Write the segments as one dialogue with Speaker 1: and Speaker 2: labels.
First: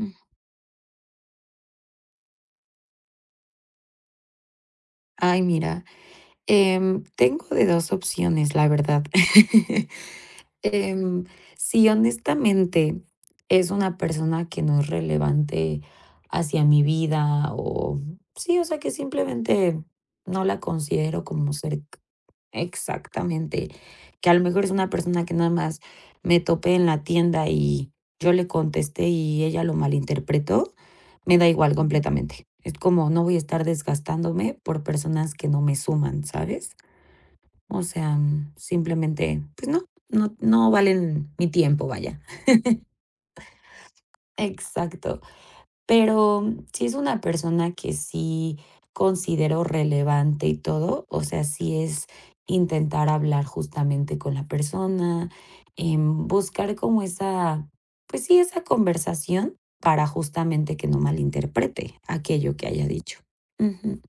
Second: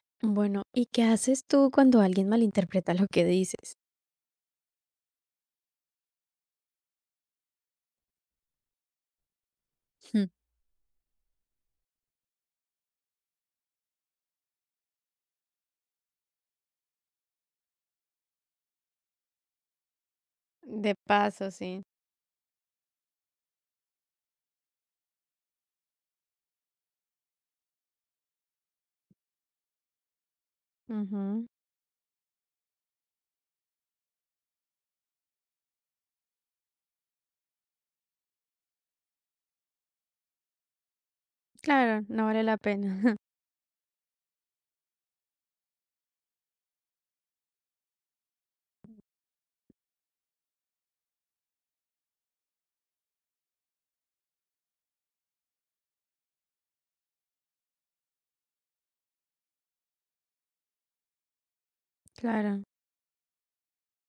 Speaker 1: Mm.
Speaker 2: Bueno, ¿y qué haces tú cuando alguien malinterpreta lo que dices?
Speaker 1: Ay, mira, tengo de 2 opciones, la verdad.
Speaker 2: Mm.
Speaker 1: Em, si honestamente es una persona que no es relevante hacia mi vida o sí, o sea, que simplemente no la
Speaker 2: De
Speaker 1: considero
Speaker 2: paso,
Speaker 1: como
Speaker 2: sí.
Speaker 1: cercana. Exactamente. Que a lo mejor es una persona que nada más me topé en la tienda y yo le contesté y ella lo malinterpretó, me da
Speaker 2: Ujú.
Speaker 1: igual completamente. Es como no voy a estar desgastándome por personas que no me suman, ¿sabes? O sea, simplemente, pues no, no valen mi tiempo,
Speaker 2: Claro,
Speaker 1: vaya.
Speaker 2: no vale la pena.
Speaker 1: Exacto. Pero si es una persona que sí considero relevante y todo, o sea, sí es intentar hablar justamente con la persona, buscar como esa, pues sí, esa conversación para justamente que no malinterprete aquello
Speaker 2: Claro.
Speaker 1: que haya dicho. Ujú,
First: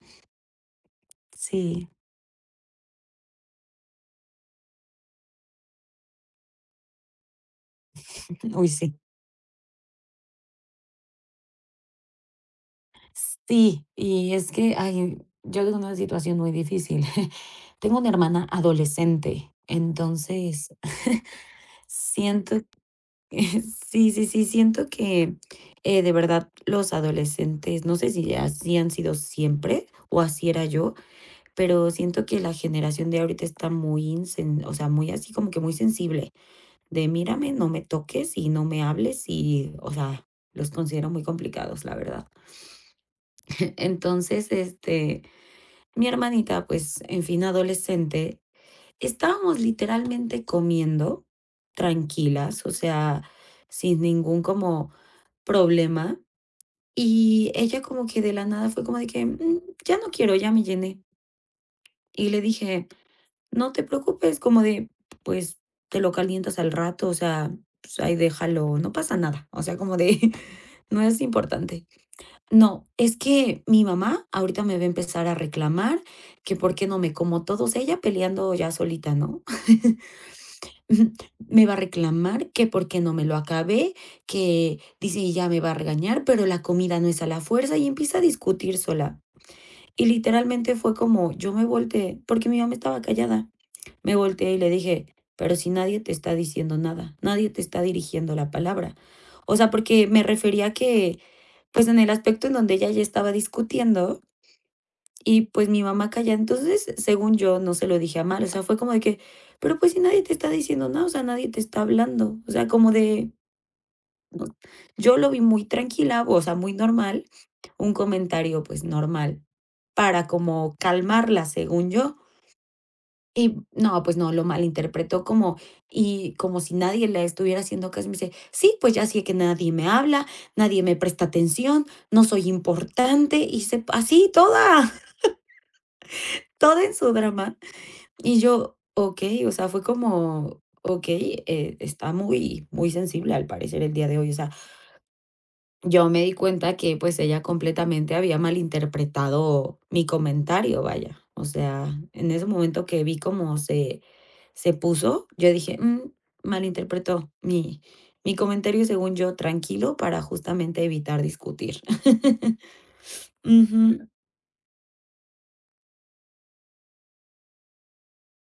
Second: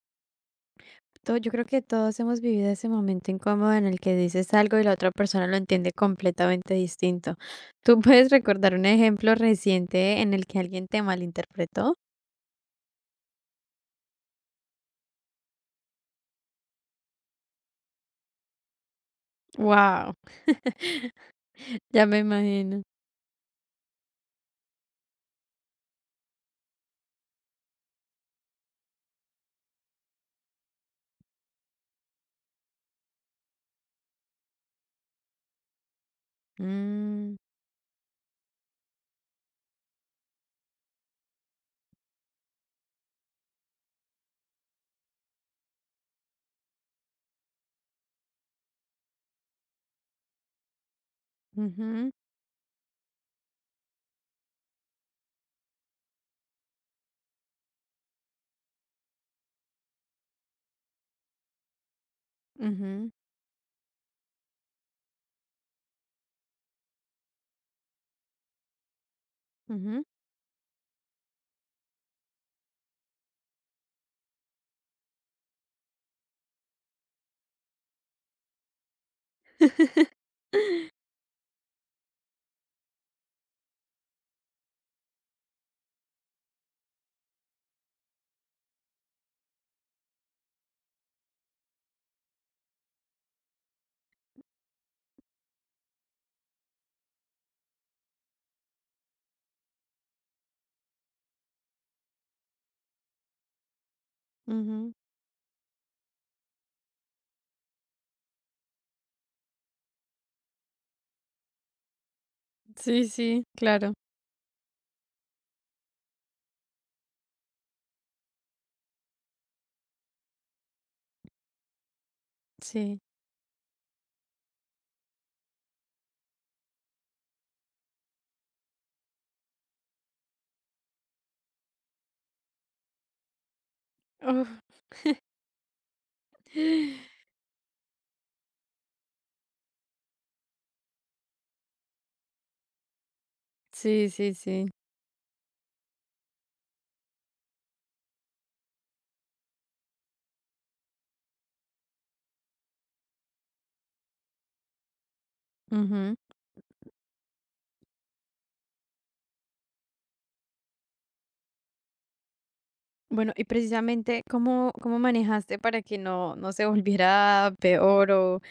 Speaker 2: Yo creo que
Speaker 1: sí,
Speaker 2: todos hemos vivido ese momento incómodo en el que dices algo y la otra persona lo entiende completamente distinto. ¿Tú puedes
Speaker 1: uy,
Speaker 2: recordar un
Speaker 1: sí.
Speaker 2: ejemplo reciente en el que alguien te malinterpretó?
Speaker 1: Sí, y es que, ay, yo tengo una situación muy difícil. Tengo una hermana adolescente,
Speaker 2: Wow.
Speaker 1: entonces
Speaker 2: Ya me
Speaker 1: siento
Speaker 2: imagino.
Speaker 1: sí, sí, sí, siento que, de verdad, los adolescentes, no sé si así han sido siempre o así era yo, pero siento que la generación de ahorita está muy, o sea, muy así como que muy sensible, de
Speaker 2: Mm,
Speaker 1: mírame, no me toques y no me hables y, o sea, los considero muy complicados, la verdad. Entonces, mi hermanita, pues, en fin, adolescente, estábamos literalmente comiendo tranquilas, o sea, sin ningún como problema y ella como que de la nada fue como de que: "Mm, ya no quiero, ya me llené". Y le dije:
Speaker 2: ujú,
Speaker 1: "No te preocupes", como de, pues, te lo calientas al rato, o sea, pues ahí déjalo, no pasa nada, o
Speaker 2: ujú,
Speaker 1: sea,
Speaker 2: ujú.
Speaker 1: como de, no es importante. No, es que mi mamá ahorita me va a empezar a reclamar que por qué no me como todos ella peleando ya solita, ¿no? Ujú. Me va a reclamar que por qué no me lo acabé, que dice y ya me va a regañar, pero la comida no es a la fuerza y empieza a discutir sola. Y literalmente fue como yo me volteé, porque mi mamá estaba callada. Me volteé y le dije, pero si nadie te está diciendo nada, nadie te está dirigiendo la palabra. O sea, porque me refería a que, pues en el aspecto en donde ella ya estaba discutiendo,
Speaker 2: Ujú.
Speaker 1: y pues mi mamá calla entonces, según yo, no se lo dije a mal, o sea, fue como de que, pero pues si nadie te está diciendo nada, o sea, nadie te está hablando, o sea, como
Speaker 2: Sí,
Speaker 1: de,
Speaker 2: sí, claro.
Speaker 1: no, yo lo vi muy tranquila, o sea, muy normal, un comentario pues normal para como calmarla, según yo.
Speaker 2: Sí.
Speaker 1: Y no, pues no, lo malinterpretó como, y como si nadie le estuviera haciendo caso. Me dice, sí, pues ya sé que nadie me habla, nadie me presta atención, no soy importante, y se, así
Speaker 2: Uf.
Speaker 1: toda, toda en su drama. Y yo, okey, o sea, fue como, okey, está muy sensible al parecer el día
Speaker 2: Sí,
Speaker 1: de hoy.
Speaker 2: sí,
Speaker 1: O sea,
Speaker 2: sí.
Speaker 1: yo me di cuenta que, pues, ella completamente había malinterpretado mi comentario, vaya. O sea, en ese momento que vi cómo se puso, yo dije: "Mm,
Speaker 2: Ujú.
Speaker 1: malinterpretó mi comentario, según yo, tranquilo, para justamente evitar discutir".
Speaker 2: Bueno, y
Speaker 1: Ujú.
Speaker 2: precisamente, ¿cómo, cómo manejaste para que no se volviera peor o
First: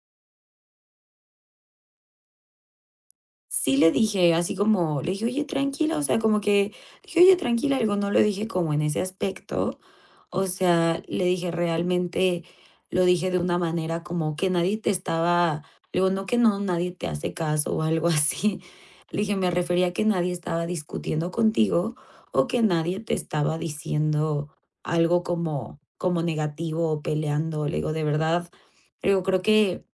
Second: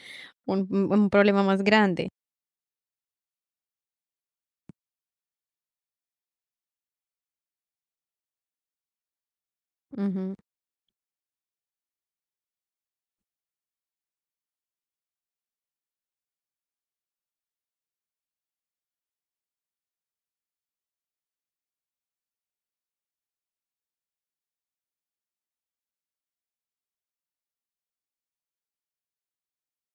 Speaker 2: un problema más grande?
Speaker 1: Sí le dije, así como, le dije: "Oye, tranquila", o sea, como que le dije: "Oye, tranquila", algo no lo dije como en ese aspecto,
Speaker 2: Ujú,
Speaker 1: o sea, le dije, realmente lo dije de una manera como que nadie te estaba le digo, no que no nadie te hace caso o algo así. Le dije, me refería a que nadie estaba discutiendo contigo o que nadie te estaba diciendo algo como negativo o peleando. Le digo, de verdad, le digo, creo que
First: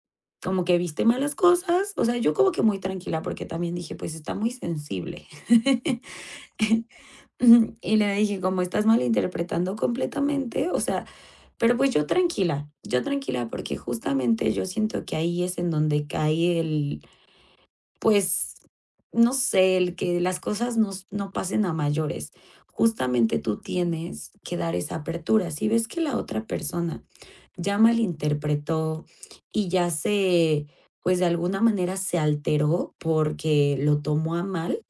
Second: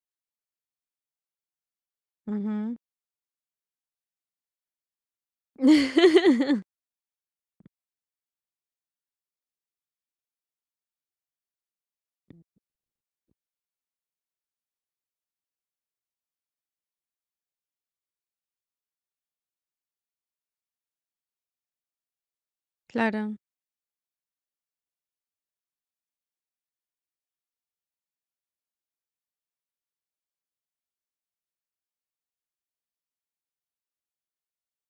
Speaker 1: como que viste malas cosas, o sea, yo como que
Speaker 2: ujú.
Speaker 1: muy tranquila, porque también dije: "Pues, está muy sensible". Y le dije: "Como estás malinterpretando completamente", o sea, pero, pues, yo tranquila, porque justamente yo siento que ahí es en donde cae el, pues, no sé, el que las cosas nos no pasen a mayores.
Speaker 2: Claro.
Speaker 1: Justamente tú tienes que dar esa apertura. Si ves que la otra persona ya malinterpretó y ya se, pues de alguna manera se alteró porque lo tomó a mal,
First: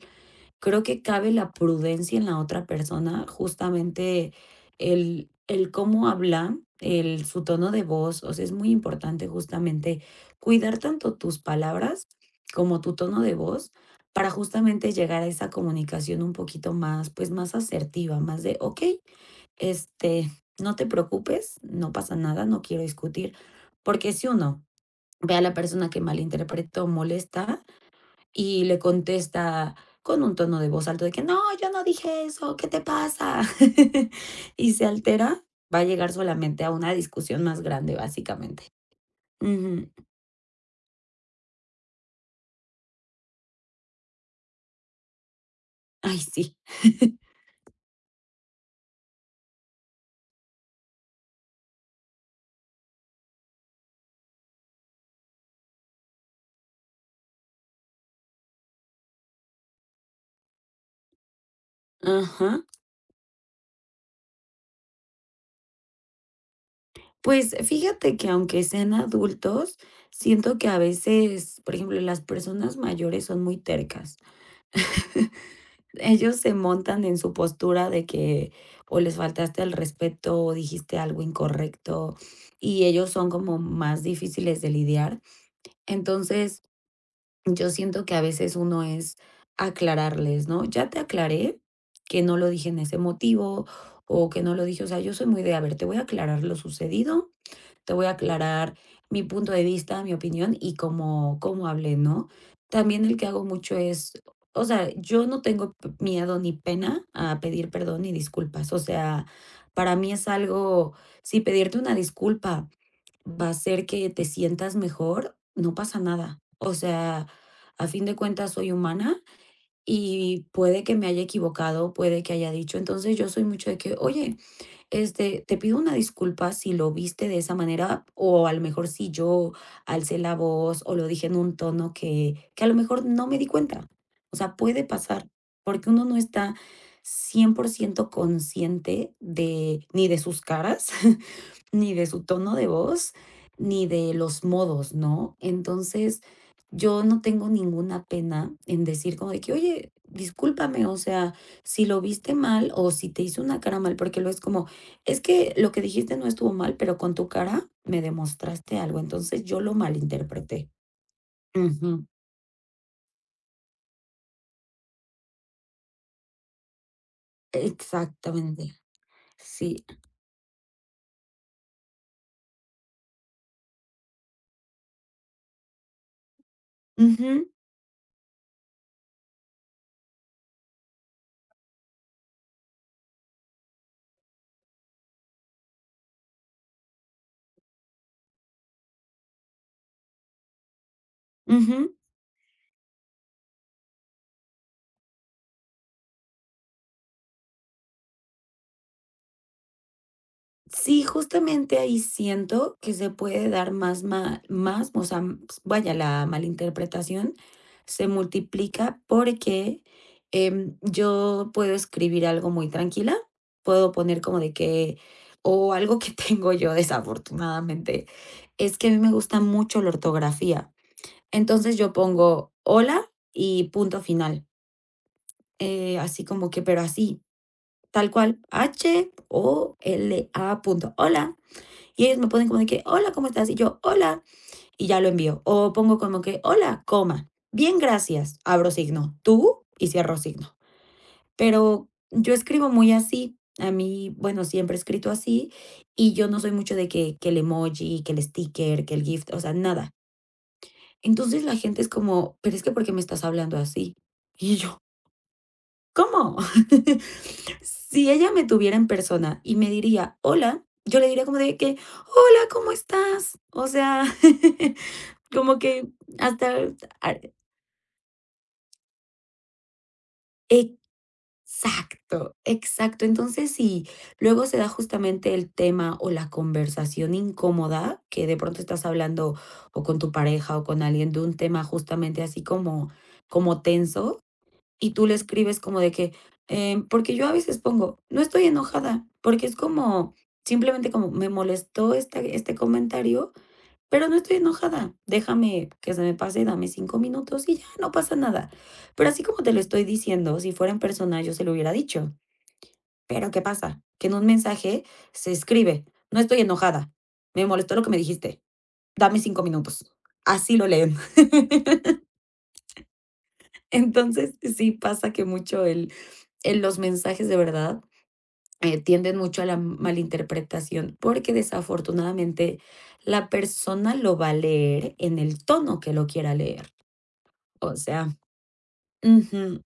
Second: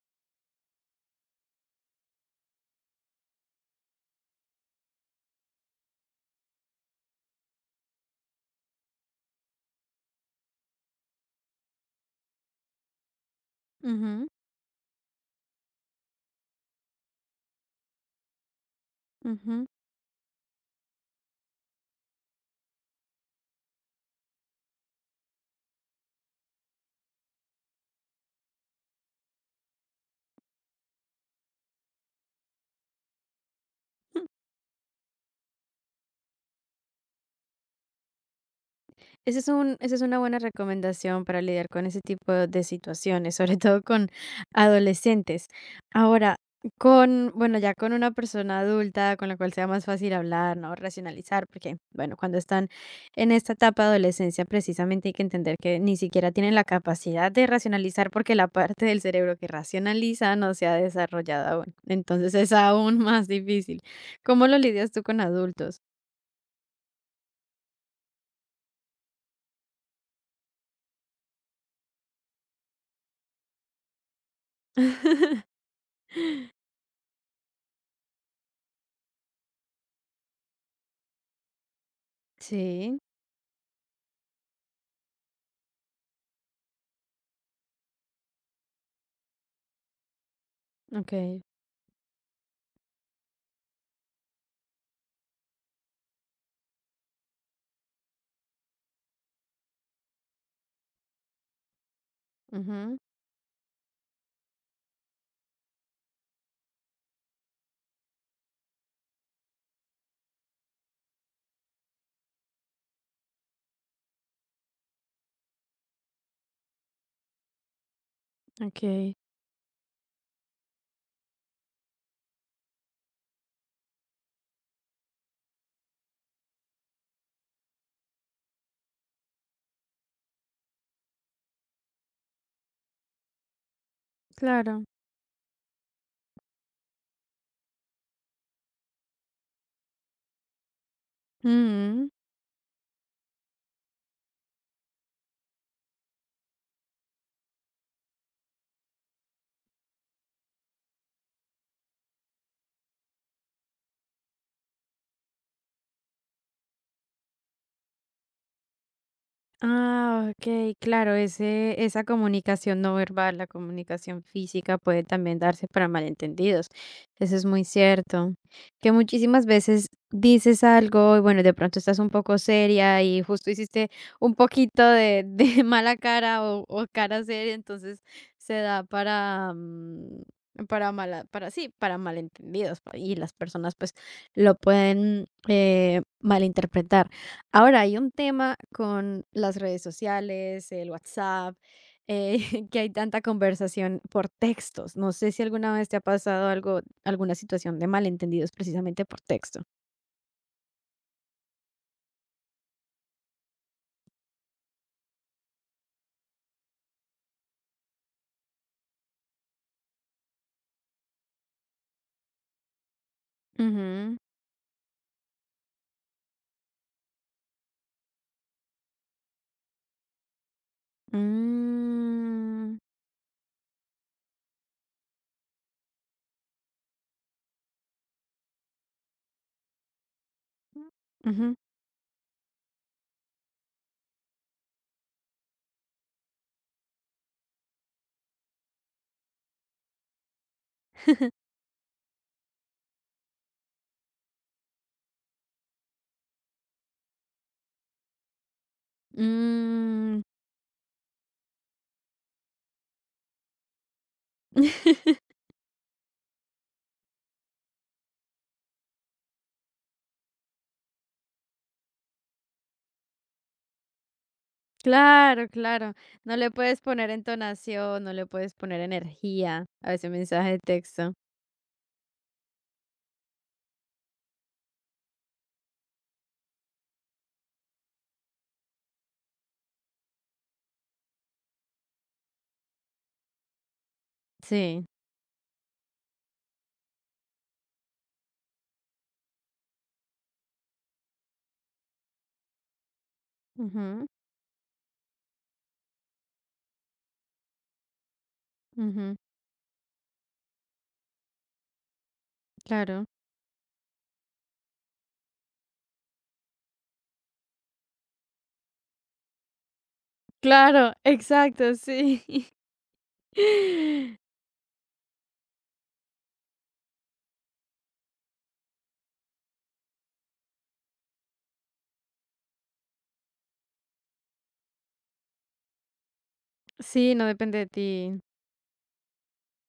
Speaker 1: creo que cabe la prudencia en la otra persona, justamente el cómo habla, el, su tono de voz, o sea, es muy importante justamente cuidar tanto tus palabras como tu tono de voz
Speaker 2: Ujú,
Speaker 1: para justamente llegar a esa comunicación un poquito más, pues más asertiva, más de, ok,
Speaker 2: ujú.
Speaker 1: este, no te preocupes, no pasa nada, no quiero discutir, porque si uno ve a la persona que malinterpreta molesta y le contesta con un tono de voz alto de que no, yo no dije eso, ¿qué te pasa? y se altera, va a llegar solamente a una discusión más grande, básicamente.
Speaker 2: Ese es un
Speaker 1: Ujú.
Speaker 2: esa es una buena recomendación para lidiar con ese tipo de situaciones, sobre todo con adolescentes.
Speaker 1: Ay,
Speaker 2: Ahora,
Speaker 1: sí.
Speaker 2: con bueno, ya con una persona adulta con la cual sea más fácil hablar, ¿no? Racionalizar, porque, bueno, cuando están en esta etapa de adolescencia, precisamente hay que entender que ni siquiera tienen la capacidad de racionalizar, porque la parte del cerebro que racionaliza no se ha desarrollado aún. Entonces,
Speaker 1: Ajá.
Speaker 2: es aún más difícil. ¿Cómo lo lidias tú con adultos?
Speaker 1: Pues fíjate que aunque sean adultos, siento que a veces, por ejemplo, las personas mayores son muy tercas. Ellos se montan en su postura de que o les faltaste el respeto o dijiste algo incorrecto y
Speaker 2: Sí,
Speaker 1: ellos son como más difíciles de lidiar. Entonces, yo siento que a veces uno es aclararles, ¿no? Ya te
Speaker 2: okey.
Speaker 1: aclaré que no lo dije en ese motivo o que no lo dije, o sea, yo soy muy de, a ver, te voy a aclarar lo sucedido te voy a aclarar mi punto de vista, mi opinión y cómo, cómo hablé, ¿no?
Speaker 2: Ujú.
Speaker 1: También el que hago mucho es, o sea, yo no tengo miedo ni pena a pedir perdón ni disculpas. O sea, para mí es algo, si pedirte una disculpa va a hacer que te sientas mejor, no pasa nada. O sea, a fin de cuentas soy
Speaker 2: Okey,
Speaker 1: humana y puede que me haya equivocado, puede que haya dicho. Entonces yo soy mucho de que, oye, te pido una disculpa si lo viste de esa manera o a lo mejor si yo alcé la voz o lo dije en un tono que a lo mejor no me di cuenta. O sea,
Speaker 2: claro.
Speaker 1: puede pasar porque uno no está 100% consciente de ni de sus caras ni de
Speaker 2: Mm.
Speaker 1: su tono de voz, ni de los modos, ¿no? Entonces, yo no tengo ninguna pena en decir como de que, oye, discúlpame, o sea, si lo viste mal o si te hice una cara mal, porque lo es como, es que lo que dijiste no estuvo mal, pero con tu cara me demostraste algo, entonces yo lo
Speaker 2: Ah,
Speaker 1: malinterpreté.
Speaker 2: ok, claro, ese, esa
Speaker 1: Ujú,
Speaker 2: comunicación no verbal, la comunicación física puede también darse para malentendidos. Eso es muy cierto.
Speaker 1: exactamente.
Speaker 2: Que muchísimas
Speaker 1: Sí.
Speaker 2: veces dices algo y bueno, de pronto estás un poco seria y justo hiciste un poquito de mala cara o cara
Speaker 1: Ujú,
Speaker 2: seria, entonces se da para, mm, para mala, para sí, para malentendidos y las personas pues lo pueden malinterpretar. Ahora hay un tema con las redes sociales, el WhatsApp,
Speaker 1: ujú.
Speaker 2: eh, que hay tanta conversación por textos. No sé si alguna vez te ha pasado algo, alguna situación de malentendidos precisamente por texto.
Speaker 1: Sí, justamente ahí siento que se puede dar más ma más, o sea, pues, vaya, la malinterpretación se multiplica porque, yo puedo escribir algo muy tranquila, puedo
Speaker 2: Ujú.
Speaker 1: poner como de que o algo que tengo yo desafortunadamente, es que a mí me gusta mucho la ortografía. Entonces, yo pongo:
Speaker 2: Mm.
Speaker 1: "Hola" y punto final, así como que pero así, tal cual, H O L A punto, hola.
Speaker 2: Ujú.
Speaker 1: Y ellos me ponen como de que, hola, ¿cómo estás? Y yo, hola, y ya lo envío. O pongo como que, hola, coma, bien, gracias, abro signo, tú, y cierro signo. Pero yo escribo muy así. A mí, bueno, siempre he escrito así y yo no soy mucho de que el emoji, que el sticker, que el gift, o sea, nada.
Speaker 2: Mm.
Speaker 1: Entonces la gente es como, pero es que ¿por qué me estás hablando así? Y yo, ¿cómo? si ella me tuviera en persona y me diría, hola, yo le diría como de que, hola, ¿cómo estás? O sea,
Speaker 2: Claro,
Speaker 1: como que
Speaker 2: claro. No le
Speaker 1: hasta
Speaker 2: puedes poner
Speaker 1: a
Speaker 2: entonación, no le puedes poner energía a ese mensaje de texto.
Speaker 1: exacto, exacto. Entonces, si luego se da justamente el tema o la conversación incómoda, que de pronto estás hablando o con tu pareja o con alguien de un tema justamente así como como tenso,
Speaker 2: Sí.
Speaker 1: y tú le escribes como de que, porque yo a veces pongo: "No estoy enojada", porque es como, simplemente como: "Me molestó esta este comentario",
Speaker 2: Ujú,
Speaker 1: pero no estoy enojada, déjame que se me pase, dame 5 minutos y ya, no pasa nada. Pero
Speaker 2: ujú,
Speaker 1: así como te lo estoy diciendo, si fuera en persona yo se lo hubiera dicho.
Speaker 2: claro.
Speaker 1: Pero ¿qué pasa? Que en un mensaje se escribe, no estoy enojada, me molestó lo que me dijiste, dame 5 minutos. Así lo leen.
Speaker 2: Claro, exacto, sí.
Speaker 1: Entonces, sí pasa que mucho el, en los mensajes de verdad tienden mucho a la malinterpretación, porque desafortunadamente la persona lo va a leer en el tono que lo quiera leer.
Speaker 2: Sí, no depende de
Speaker 1: O sea,
Speaker 2: ti.
Speaker 1: ujú.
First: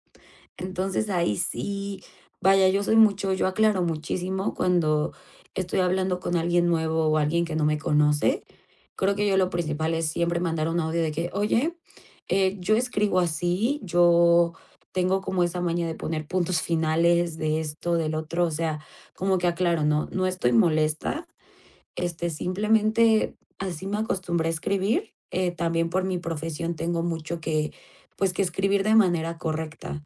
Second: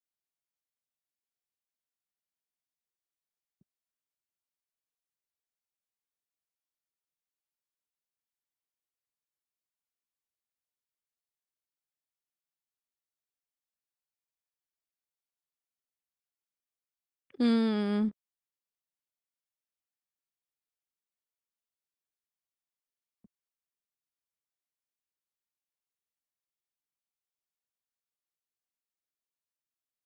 Speaker 1: Entonces ahí sí, vaya, yo soy mucho, yo aclaro muchísimo cuando estoy hablando con alguien nuevo o alguien que no me conoce. Creo que yo lo principal es siempre mandar un audio de que, oye, yo escribo así, yo tengo como esa maña de poner puntos finales de esto,
Speaker 2: Mm,
Speaker 1: del otro, o sea, como que aclaro, no, no estoy molesta, simplemente así me acostumbré a escribir. También por mi profesión tengo mucho que, pues, que escribir de manera correcta.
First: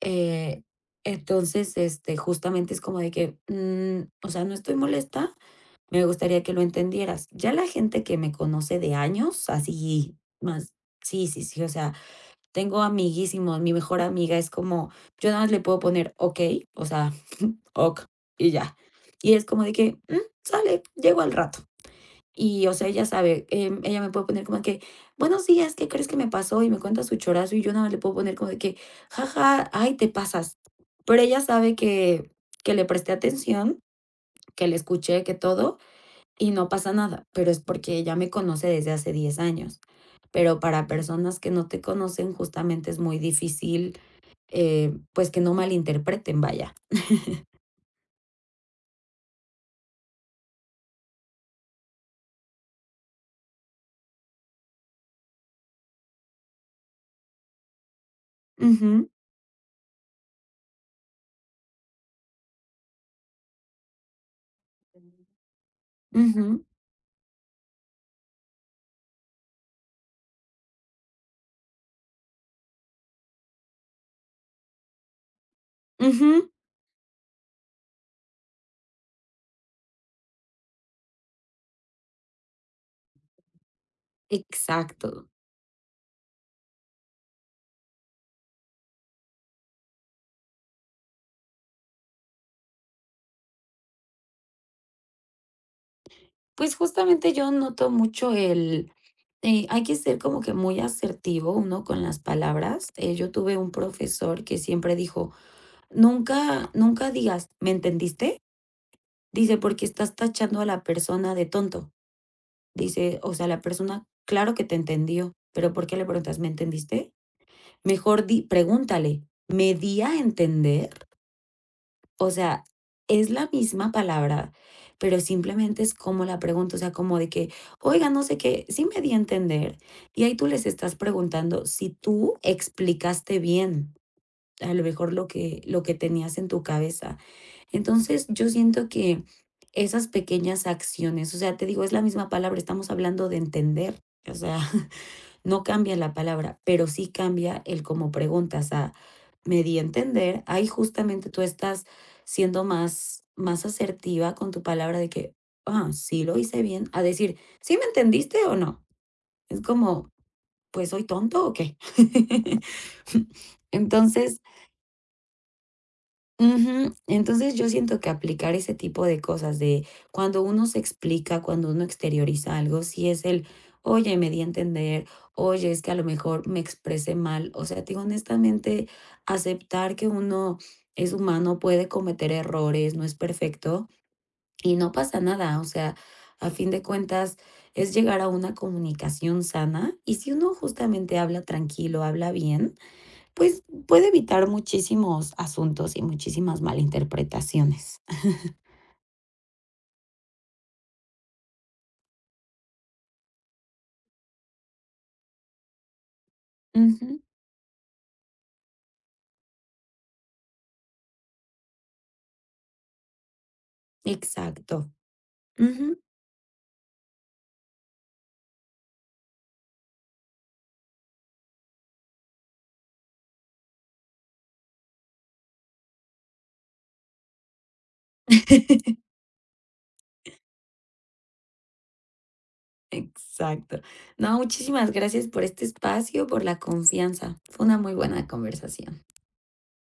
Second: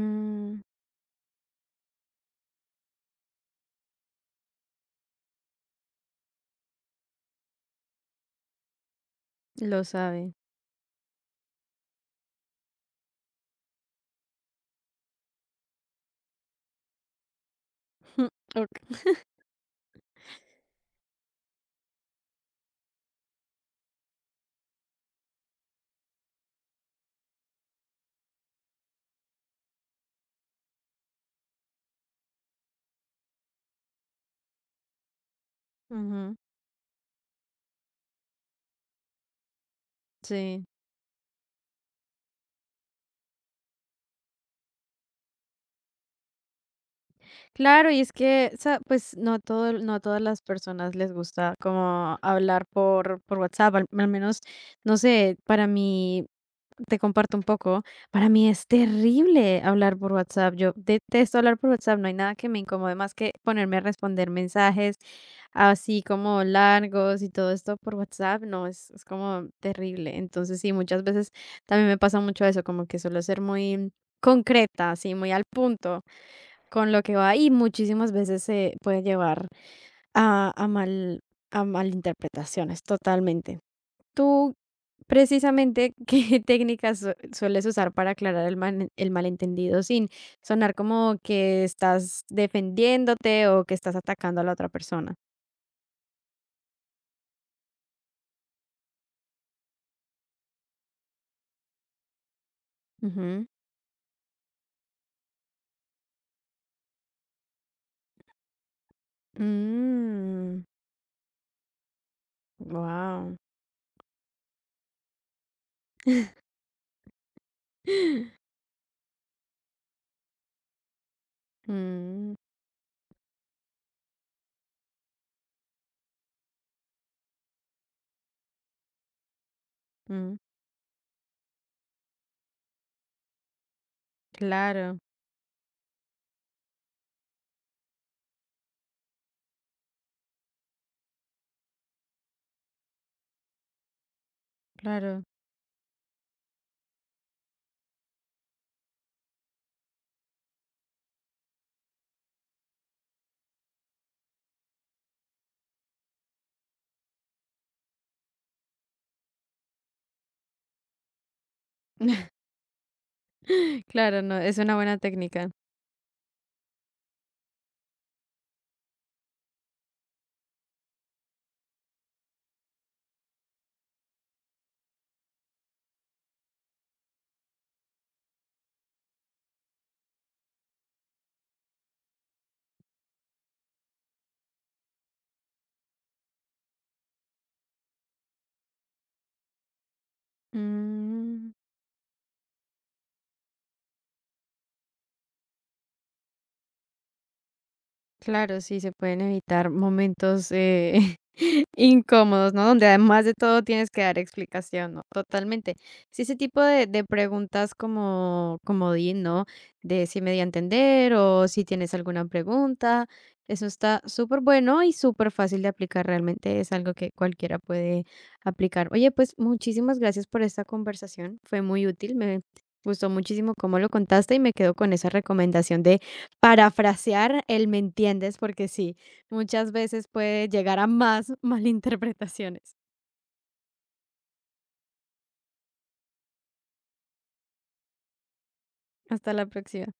Speaker 1: Eh, entonces, justamente es como de que, mm, o sea, no estoy molesta, me gustaría que lo entendieras. Ya la gente que me conoce de años,
Speaker 2: lo
Speaker 1: así
Speaker 2: sabe.
Speaker 1: más, sí, sí, sí, o sea, tengo amiguísimos, mi mejor amiga es como, yo nada más le puedo poner ok, o sea, ok, y ya.
Speaker 2: Ok,
Speaker 1: Y es como de que, "Mm, sale, llego al rato. Y, o sea, ella sabe, ella me puede poner como que: "Buenos días, ¿qué crees que me pasó?", y me cuenta su chorazo, y yo nada más le puedo poner como de que: jaja ay, te pasas". Pero ella sabe que le presté atención, que le escuché, que todo,
Speaker 2: ujú,
Speaker 1: y no pasa nada, pero es porque ella me conoce desde hace 10 años. Pero
Speaker 2: sí.
Speaker 1: para personas que no te conocen, justamente es muy difícil, pues, que no malinterpreten, vaya.
Speaker 2: Claro, y es que, sa pues no todo no a todas las personas les gusta como hablar por WhatsApp, al menos, no sé, para mí, te comparto un poco, para mí es
Speaker 1: Ujú,
Speaker 2: terrible hablar por WhatsApp, yo detesto hablar por WhatsApp, no hay nada que me incomode más que ponerme a responder mensajes así como
Speaker 1: ujú,
Speaker 2: largos y todo esto por WhatsApp, no, es como terrible. Entonces, sí, muchas veces también me pasa mucho eso, como que suelo ser muy concreta, así, muy al punto
Speaker 1: ujú,
Speaker 2: con lo que va y muchísimas veces se puede llevar a mal, a malinterpretaciones totalmente. Tú,
Speaker 1: exacto.
Speaker 2: precisamente, ¿qué técnicas sueles usar para aclarar el, el malentendido sin sonar como que estás defendiéndote o que estás atacando a la otra persona?
Speaker 1: Pues, justamente yo noto mucho el hay que ser como que muy asertivo uno con las palabras. Yo
Speaker 2: Ujú.
Speaker 1: tuve un profesor que siempre dijo, nunca, nunca digas, ¿me entendiste? Dice, porque estás tachando
Speaker 2: Mm,
Speaker 1: a la persona de tonto. Dice,
Speaker 2: wow.
Speaker 1: o sea, la persona, claro que te entendió, pero ¿por qué le preguntas, ¿me entendiste? Mejor di, pregúntale, ¿me di a entender? O
Speaker 2: Mm,
Speaker 1: sea, es la misma palabra, pero simplemente es como la pregunta, o sea, como de que, oiga, no sé qué, sí me di a entender. Y ahí
Speaker 2: mm,
Speaker 1: tú les estás preguntando si tú explicaste bien, a lo
Speaker 2: claro,
Speaker 1: mejor lo que tenías en tu cabeza. Entonces, yo siento que esas pequeñas acciones, o sea, te digo, es la misma palabra, estamos hablando de entender, o sea.
Speaker 2: claro.
Speaker 1: No cambia la palabra, pero sí cambia el cómo preguntas. A me di a entender, ahí justamente tú estás siendo más, más asertiva con tu palabra de que, ah, sí lo hice bien, a decir, ¿sí me entendiste o no? Es como, pues soy tonto o qué.
Speaker 2: Claro, no,
Speaker 1: Entonces,
Speaker 2: es una buena técnica.
Speaker 1: ujú. Entonces, yo siento que aplicar ese tipo de cosas de cuando uno se explica, cuando uno exterioriza algo, si es el, oye, me di a entender, oye, es que a lo mejor me expresé mal. O sea, te digo, honestamente, aceptar que uno es humano, puede cometer errores, no es perfecto y no pasa nada. O sea, a fin de cuentas, es llegar a una comunicación sana y si uno justamente habla
Speaker 2: Mm.
Speaker 1: tranquilo, habla bien. Pues, puede evitar muchísimos asuntos y muchísimas malinterpretaciones.
Speaker 2: Claro, sí, se pueden evitar momentos, incómodos, ¿no? Donde además de todo tienes que dar explicación, ¿no? Totalmente. Sí, ese tipo de
Speaker 1: Ujú,
Speaker 2: preguntas como comodín, ¿no? De si me di a entender o si tienes alguna pregunta. Eso está súper bueno
Speaker 1: exacto.
Speaker 2: y súper fácil de
Speaker 1: Ujú.
Speaker 2: aplicar. Realmente es algo que cualquiera puede aplicar. Oye, pues muchísimas gracias por esta conversación. Fue muy útil. Me gustó muchísimo cómo lo contaste y me quedo con esa recomendación de parafrasear el me entiendes, porque sí, muchas veces puede llegar a más malinterpretaciones.
Speaker 1: Exacto. No, muchísimas gracias por este espacio, por la confianza. Fue una muy buena conversación.
Speaker 2: Hasta la próxima.